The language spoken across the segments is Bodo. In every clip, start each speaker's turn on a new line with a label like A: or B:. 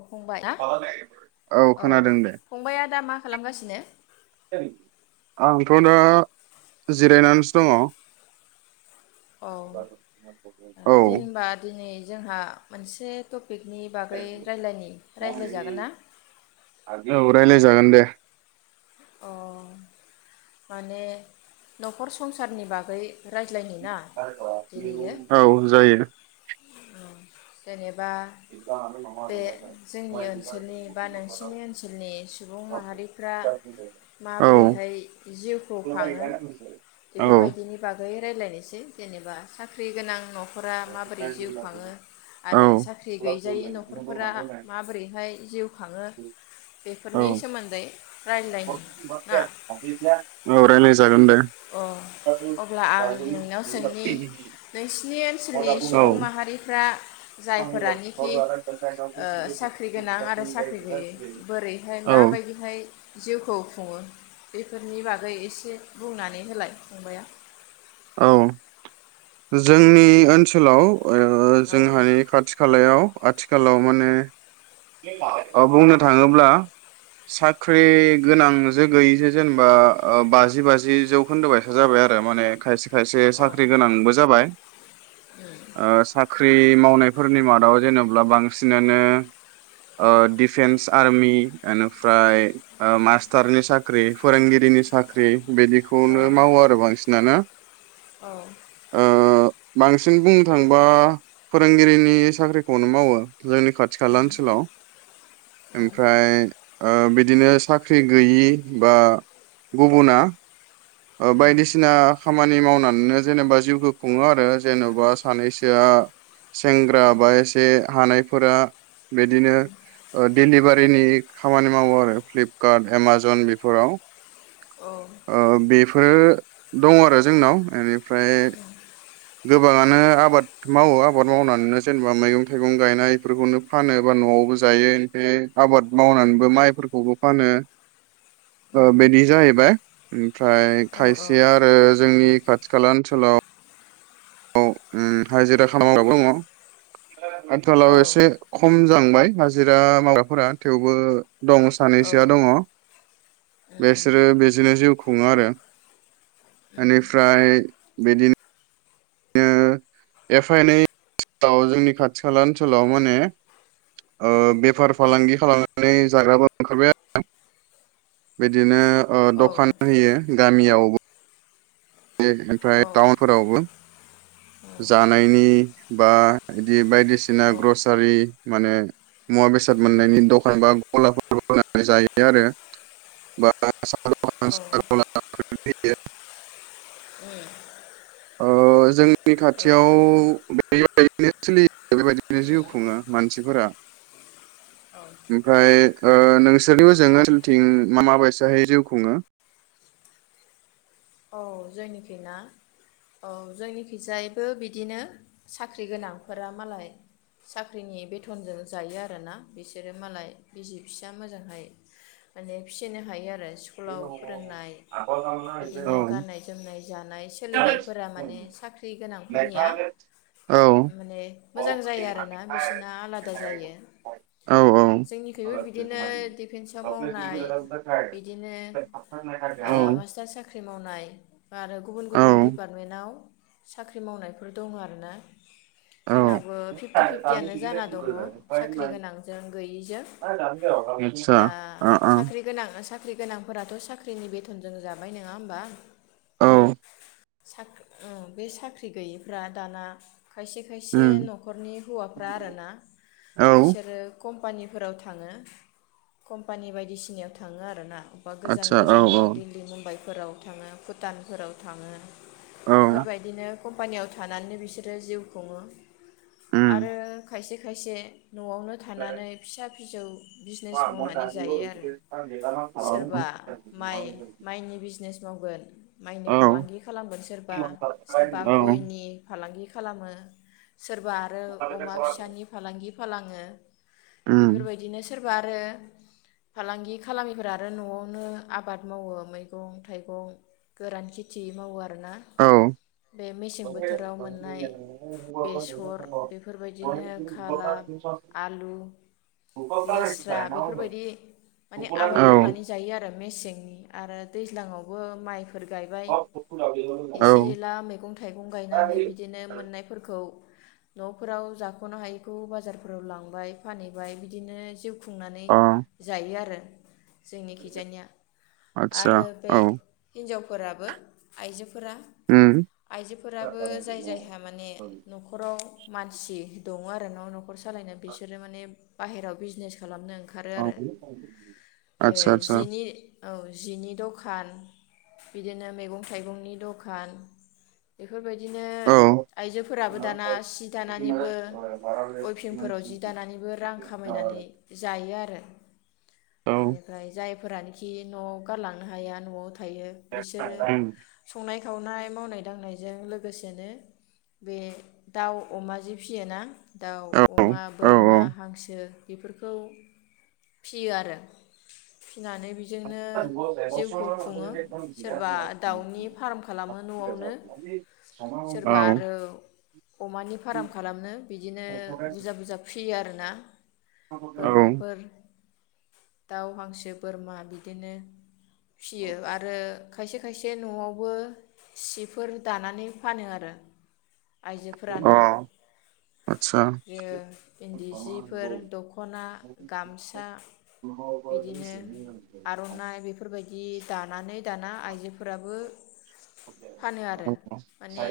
A: फंबाय ना
B: औ खोनादों दे
A: फंबाया दा मा खालामगासिनो
B: आंथ' दा जिरायनानैसो दङ
A: औ ओ
B: औ
A: दिन होनबा दिनै जोंहा मोनसे टपि पिकनि बागै रायलायनि रायज्लायजागोन ना
B: जागोन दे
A: अ माने न'खर संसारनि बागै राय
B: [unintelligible] औ जायो
A: औ जेनेब बा बे जोंनि ओनसोलनि बा नोंसिनि ओनसोलनि सुबुं माहारिफ्रा
B: औ
A: माबोरैहाय जिउखौ खाङो
B: औ
A: बेफोरबायदिनि बागै रायलायनोसै जेनेबा साख्रि गोनां न' न'खरा माबोरै जिउ खाङो
B: औ
A: आरो साख्रि गैजायै न'खरफोरा माबोरैहाय जिउ खाङो
B: औ
A: बेफोरनि सोमोन्दै रायलायनि ना
B: औ रायलायजा
A: अ अब्ला आं नोंनाव सोंनि नोंसिनि
B: औ
A: ओनसोलनि सुबुं माहारिफ्रा जायफोरानोखि ओ साख्रि गोनां आरो साख्रि गैयै बोरैहाय
B: औ
A: माबायदिहाय जिउखौ खुङो बेफोरनि बागै एसे बुंनानै होलाय फंबाया
B: औ जोंनि ओनसोलाव ओ
A: औ
B: जोंहानि खाथि खालायाव आथिखालाव माने ओ बुंनो थाङोब्ला साख्रि गोनां जों गैयिजों जेनेबा ओ बाजि बाजि जौखोन्दोबायसा जाबाय आरो माने खायसे सायसे
A: औ
B: साख्रि गोनांबो फाय ओ साख्रि मावनाय फोरनि मादाव जेनेब्ला बांसिनानो ओ डिफेन्स आर्मि एनिफ्राय ओ मास्टारनि साक्रि साख्रि फोरोंगिरिनि साख्रि
A: औ
B: बिदिखौनो मावो आरो बांसिनानो
A: औ
B: ओ बांसिन बुंनो थांबा फोरोंगिरिनि साख्रिखौनो मावो जोंनि खाथि खाला ओनसोलाव ओमफ्राय ओ बिदिनो साख्रि गैयि बा गुबुना ओ बायदिसिना खामानि मावनानैनो जेनेबा जिउखौ खुङो आरो जेन'बा सानैसोआ सेंग्रा बा एसे हानाय। फोरा बिदिनो लिभारिनि खामानि मावो आरो फ्लिपकार्ट एमाजन बेफोराव
A: औ
B: ओ बेफोरो दङ आरो जोंनाव ओमफ्राय गोबाङानो आबाद मावो आबाद मावनानैनो जेनेबा मैगं थाइगं गायनाय बेफोरखौनो फानो न'आवबो जायो ओमफ्राय आबाद मावनानैबो माइफोरखौबो फानो ओ बिदि जाहैबाय उम ओमफ्राय
A: औ
B: खायसेया आरो जोंनि खाथि खाला ओनसोलाव औ ओम हाजिरा खामला मावग्राबो दङ।
A: औ
B: आथालाव एसे खम जांबाय हाजिरा मावग्राफोरा थेवबो दङ सानैसोआ दङ बेसोरो बेजोंनो जिउखौ खुङो आरो बेनिफ्राय बिदिनो एफ एनै ओनाव जोंनि खाथि खाला ओनसोलाव माने ओ बेफार फालांगि खालामनानै जाग्राबो ओंखारबाय आरो। बिदिनो ओ दखान होयो गामियावबो बे ओमफ्राय टाउनफोरावबो जानायनि बा बिदि बायदिसिना बायसिना ग्रसारि माने मुवा बेसाद मोननायनि दखान बा गलाफोर होनानै जायो आरो बा
A: औ
B: [unintelligible] [unintelligible] जोंनि
A: औ
B: खाथियाव बैनो सोलियो बेबायदिनो जिउ खुङो मानसिफोरा ओमफ्राय ओ नोंसोरनिबो ओजों ओनसोलथिं मा बायसाहायै जिउ खुङो
A: औ जोंनिखि ना औ जोंनिखिजायैबो बिदिनो साख्रि गोनांफोरा मालाय साख्रिनि बेथनजों जायो आरोना बिसोरो मालाय बिसि फिसा मोजांहाय माने फिसिनो हायो आरो स्कुलाव फोरोंनाय
B: [unintelligible]
A: बिदिनो गाननाय जोमनाय जानाय सोलिनायफोरा माने साख्रि गोनांफोरनिया माने मोजां जायो आरोना बिसोरना आलादा जायो
B: औ
A: जोंनिख्रबो बिदिनो दिफेन्सआव मावनाय बिदिनो
B: औ
A: नाय आरो गुबुन गुबुन
B: औ
A: डिपार्टमेन्टाव साख्रि मावनायफोर दङो आरोना
B: औ
A: जोंनाबो फिफ्टि फिफ्टियानो जाना दङ साख्रि गोनांजों गैयिजों
B: आतसा
A: दा
B: अ अ
A: साख्रि गोनांनो सा साख्रि गोनांफोराथ' साख्रिनि बेथनजों जाबायनो नङा होमबा
B: औ
A: साख अ बे साख्रि गैयैफ्रा दाना खायसे खायसे
B: उम
A: न'खरनि हौवाफ्रा आरोना
B: औ
A: बिसोरो कम पानिफोराव थाङो कम्पानि बायदिसिनायाव थाङो आरो ना अब्बा गोजान
B: आतसा औ औ
A: गोजानाव दिल्ली मुम्बाइ फोराव थाङो भुटानफोराव थाङो
B: औ
A: बेफोरबायदिनो कम्पानियाव थानानैनो बिसोरो जिउ खुङो
B: उम
A: आरो खायसे खायसे न'आवनो थानानै फिसा फिसौ बिजनेस मावनानै जायो आरो
B: [unintelligible]
A: नेस मावगोन माइनि फालांगि खालामगोन सोरबा सोरबा गयनि फालांगि खालामो सोरबा आरो अमा फिसानि फालांगि फालाङो। बेफोर बायदिनो सोर बा आरो फालांगि खालामिफोरा आरो न'आवनो आबाद मावो मैगं थाइगं गोरान खेथि मावो आ आरोना बे मेसें बोथोराव मोननाय बेसर बेफोर बायदिनो खाला, आलु, लेस्रा बेफोरबायदि माने आबाद मावनानै जायो आरो मेसेंनि आरो दैज्लांआव बो माइ फोर गायबाय
B: औ
A: एसे
B: औ
A: एला मैगं थाइगं गायनानै बिदिनो मोननायफोरखौ न'फोराव जाख'नो हायैखौ बाजारफोराव लांबाय फानहैबाय बिदिनो जिउ खुंनानै
B: अ
A: जायो आरो। जोंनि खैजानिया
B: आतसा
A: आरो बे
B: औ
A: हिनजावफोराबो आइजो फोरा
B: उम
A: आइजोफोराबो जाय जायहा माने न'खराव मानसि दङ आरो ना न'खर सालायनो बिसोरो माने बाहेरायाव बिजनेस खालामनो। ओंखारो आरो जे
B: आतसा आतसा।
A: जिनि औ जिनि दखान बिदिनो मैगं थाइगंनि दखान बे। फोरबायदिनो
B: औ औ
A: आइजोफोराबो दाना सि दानानैबो अयफिंफोराव जि दानानैबो रां खामायनानै जायो आरो
B: उम औ
A: बेनिफ्राय जाय फोरानोखि न'आव गारलांनो हाया न'आव ओमफ्रायो बिसोरो संनाय सावनाय मावनाय-दांनायजों लोगोसेनो बे दाउ अमा जि फिसियोना दाउ, अमा,
B: औ
A: बोरमा, हांसो बेफोरखौ फिसियो आरो फिसिनानै बेजोंनो जिउखौ खुङो सोरबा दाउनि फाराम खालामो नवावनो
B: औ
A: सोरबा
B: औ
A: आरो अमानि फाराम खालामनो बिदिनो बुरजा बुरजा फि सियो आरो ना?
B: अ
A: बोरमाफोर दाउ हांसो बोरमा बिदिनो फिसियो आरो खायसे खायसे न'आवबो सिफोर दानानै फानो आरो आइजोफोरानो
B: आतसा
A: ओ इनदि जिफोर दखना गामसा बिदिनो आर'नाइ बेफोरबायदि दानानै दाना आइजोफोराबो फानो आरो
B: औ
A: माने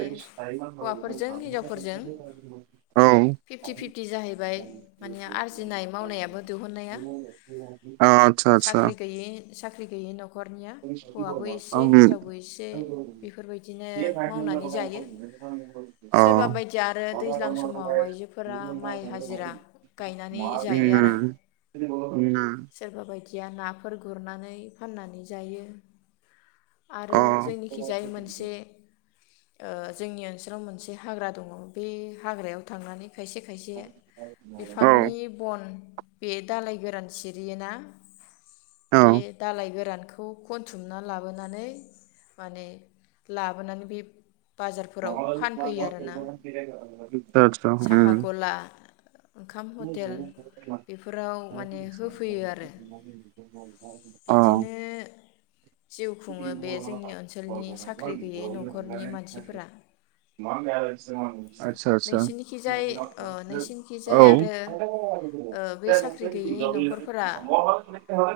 A: हौवाफोरजों हिनजावफोरजों
B: [unintelligible]
A: फिफ्टि फिफ्टि जाहैबाय माने आरजिनाय मावनायाबो दिहुननाया
B: आतसा आतसा
A: साख्रि गैयै साख्रि गैयै नखरनिया हौवाबो एसे
B: उम
A: हिनजावबो एसे बेफोरबायदिनो मावनानै जायो
B: अ
A: सोरबा बायदिया आरो दैज्लां सम समाव आइजोफोरा माइ हाजिरा गायनानै जायो आरो
B: आतसा
A: सोरबा बायदि या नाफोर गुरनानै फाननानै जायो आरो जोंनिखिजायै मोनसे ओ जोंनि ओनसोलाव मोनसे हाग्रा दङ बे हाग्रायाव थांनानै खायसे खायसे बिफांनि बन बे दालाइ गोरान सिरियो ना बे दालाइ गोरान खौ खनथुमना लाबोनानै माने लाबोनानै बे बाजारफोराव फानफैयो आरोना
B: [unintelligible]
A: साहा गला ओंखाम हटेल बेफोराव माने होफैयो आरो बिदिनो जिउ खुङो बे जोंनि ओनसोलनि साख्रि गैयै नखरनि मानसिफोरा
B: [unintelligible]
A: नोंसिनिखिजाय ओ नोंसिनिखिजाय आरो
B: आदसा
A: ओ बे साख्रि गैयि न'खरफोरा
B: आदसा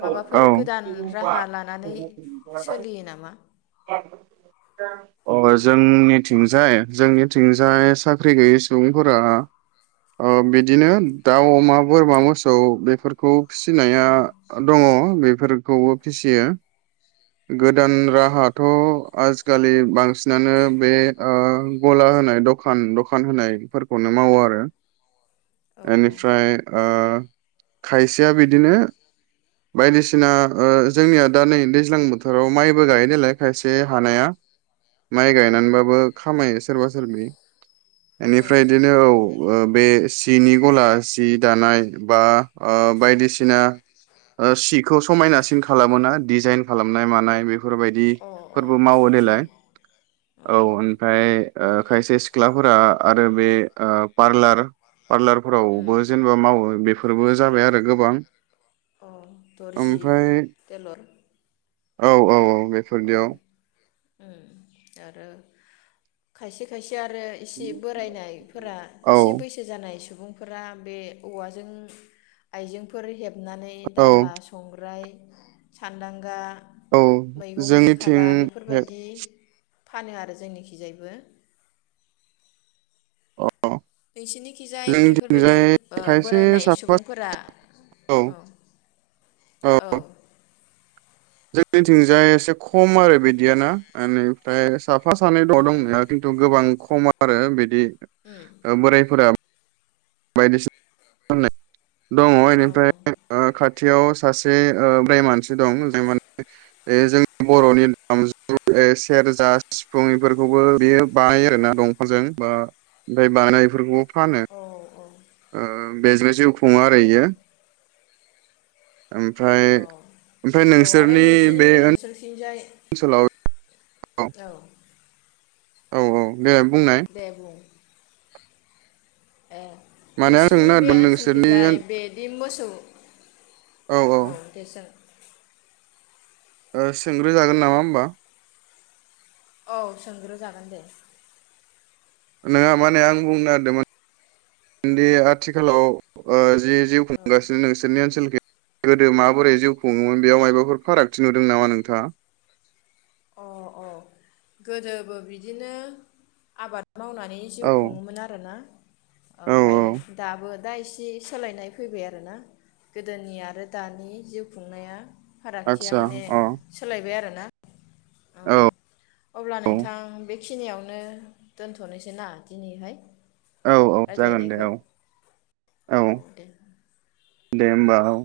A: माबाफोर गोदान राहा लानानै सोलियो नामा?
B: औ अ जोंनि थिंजाय जोंनि
A: औ
B: थिंजाय साख्रि गैयै सुबुंफोरा ओ बिदिनो दाउ अमा बोरमा मोसौ बेफोरखौ फिसिनाया दङ बेफोर खौबो फिसियो
A: उम
B: गोदान राहाथ' आजिखालि बांसिनानो बे ओ गला होनाय दखान दखान होनायफोरखौनो मावो आरो
A: औ
B: एनिफ्राय ओ खायसेया बिदिनो बायदिसिना जोंनिया दा ओ नै दैज्लां बोथोराव माइबो गायो नालाय खायसे हानाया माइ
A: औ
B: गायनानैबाबो खामायो सोरबा सोरबि
A: औ
B: बेनिफ्राय बिदिनो औ ओ बे सिनि गला सि दानाय बा ओ बायदिसिना सिखौ समायनासिन खालामोना डिजाइन खालामनाय मानाय बे
A: औ अ अ
B: बेफोरबायदिफोरबो मावो
A: फैफिन
B: देलाय औ ओ खायसे सिख्लाफोरा आरो बे पार्लार
A: उम
B: पार्लारफोरावबो जेनेबा मावो बेफोर फोरबो जाबाय आरो गोबां
A: अ दुरजि
B: ओमफ्राय
A: तेलर
B: औ औ औ
A: औ
B: बेफोरदियाव
A: आरो खायसे खायसे आरो एसे बोरायनायफोरा
B: औ
A: एसे बैसो जानाय सुबुं फोरा बे औवाजों आइजेंफोर हेब खुनानै
B: औ
A: दाला संग्राय सानदांगा
B: औ
A: मैगंनि
B: जोंनिथिं
A: खादा
B: हे-
A: बेफोरबायदि फानो आरो जोंनिखिजायबो
B: अ
A: नोंसिनिखिजाय बेफोरबायदि
B: जोंनिथिंजाय
A: ओ
B: खायसे
A: बोरायनाय
B: साफा
A: सुबुंफोरा औ औ
B: जोंनिथिंजाय एसे खम आरो बिदिया ना एनिफ्राय साफा सानै
A: उम
B: दं दंनाया
A: उम
B: खिन्थु गोबां खम आरो बिदि
A: उम
B: बोरायफोरा बायदिसिना होननाय दङ
A: औ
B: बेनिफ्राय खाथ खाथियाव सासे ओ बोराइ मानसि दं ज माने जोंनि बर'नि दामजु सेरजा सिफुं बेफोरखौबो बेयो बानायो आरोना दंफांजों बा ओमफ्राय बानाय बेफोरखौबो फानो
A: औ
B: ओ बेजों जिउ खुङो
A: औ
B: आरो इयो ओमफ्राय ओमफ्राय
A: औ आरो
B: नोंसोरनि
A: नोंसिनि
B: बे
A: ओनसोलथिंजाय
B: सोलाव औ औ औ देलाय बुंनाय
A: देबुं ए
B: माने आं सोंनो
A: नोंसिनि बे
B: नागिरदों
A: ओनसोलखै
B: नोंसोरनि
A: जाय बे दि मोसौ
B: औ औ
A: दे सों
B: सोंग्रो जागोन नामा होमबा?
A: औ सोंग्रो जागोन दे
B: नङा माने आं बुंनो नागिरदोंमोनदि आथिखालाव ओ जि जिउ
A: औ
B: खुंगासिनो नोंसोरनि ओनसोलखै गोदो माबोरै जिउ खुङोमोन बेयाव मायबाफोर फारागथि नुदों नामा नोंथाङा?
A: अ अ गोदोबो बिदिनो आबाद मावनानै जिउ
B: औ
A: खुङोमोन आरोना
B: औ
A: ओमफ्राय
B: औ
A: दाबो दा एसे सोलायनाय फैबाय आरोना गोदोनि आरो दानि जिउ खुंनाया। फारागथिया
B: आदसा
A: माने
B: अ
A: सोलायबाय आरो दा औ अब्ला नोंथां बे बेखिनियावनो दोनथ'नोसै ना दिनैहाय।
B: औ औ जागोन दे
A: रायज्लायनायखौ
B: औ औ दे होमबा औ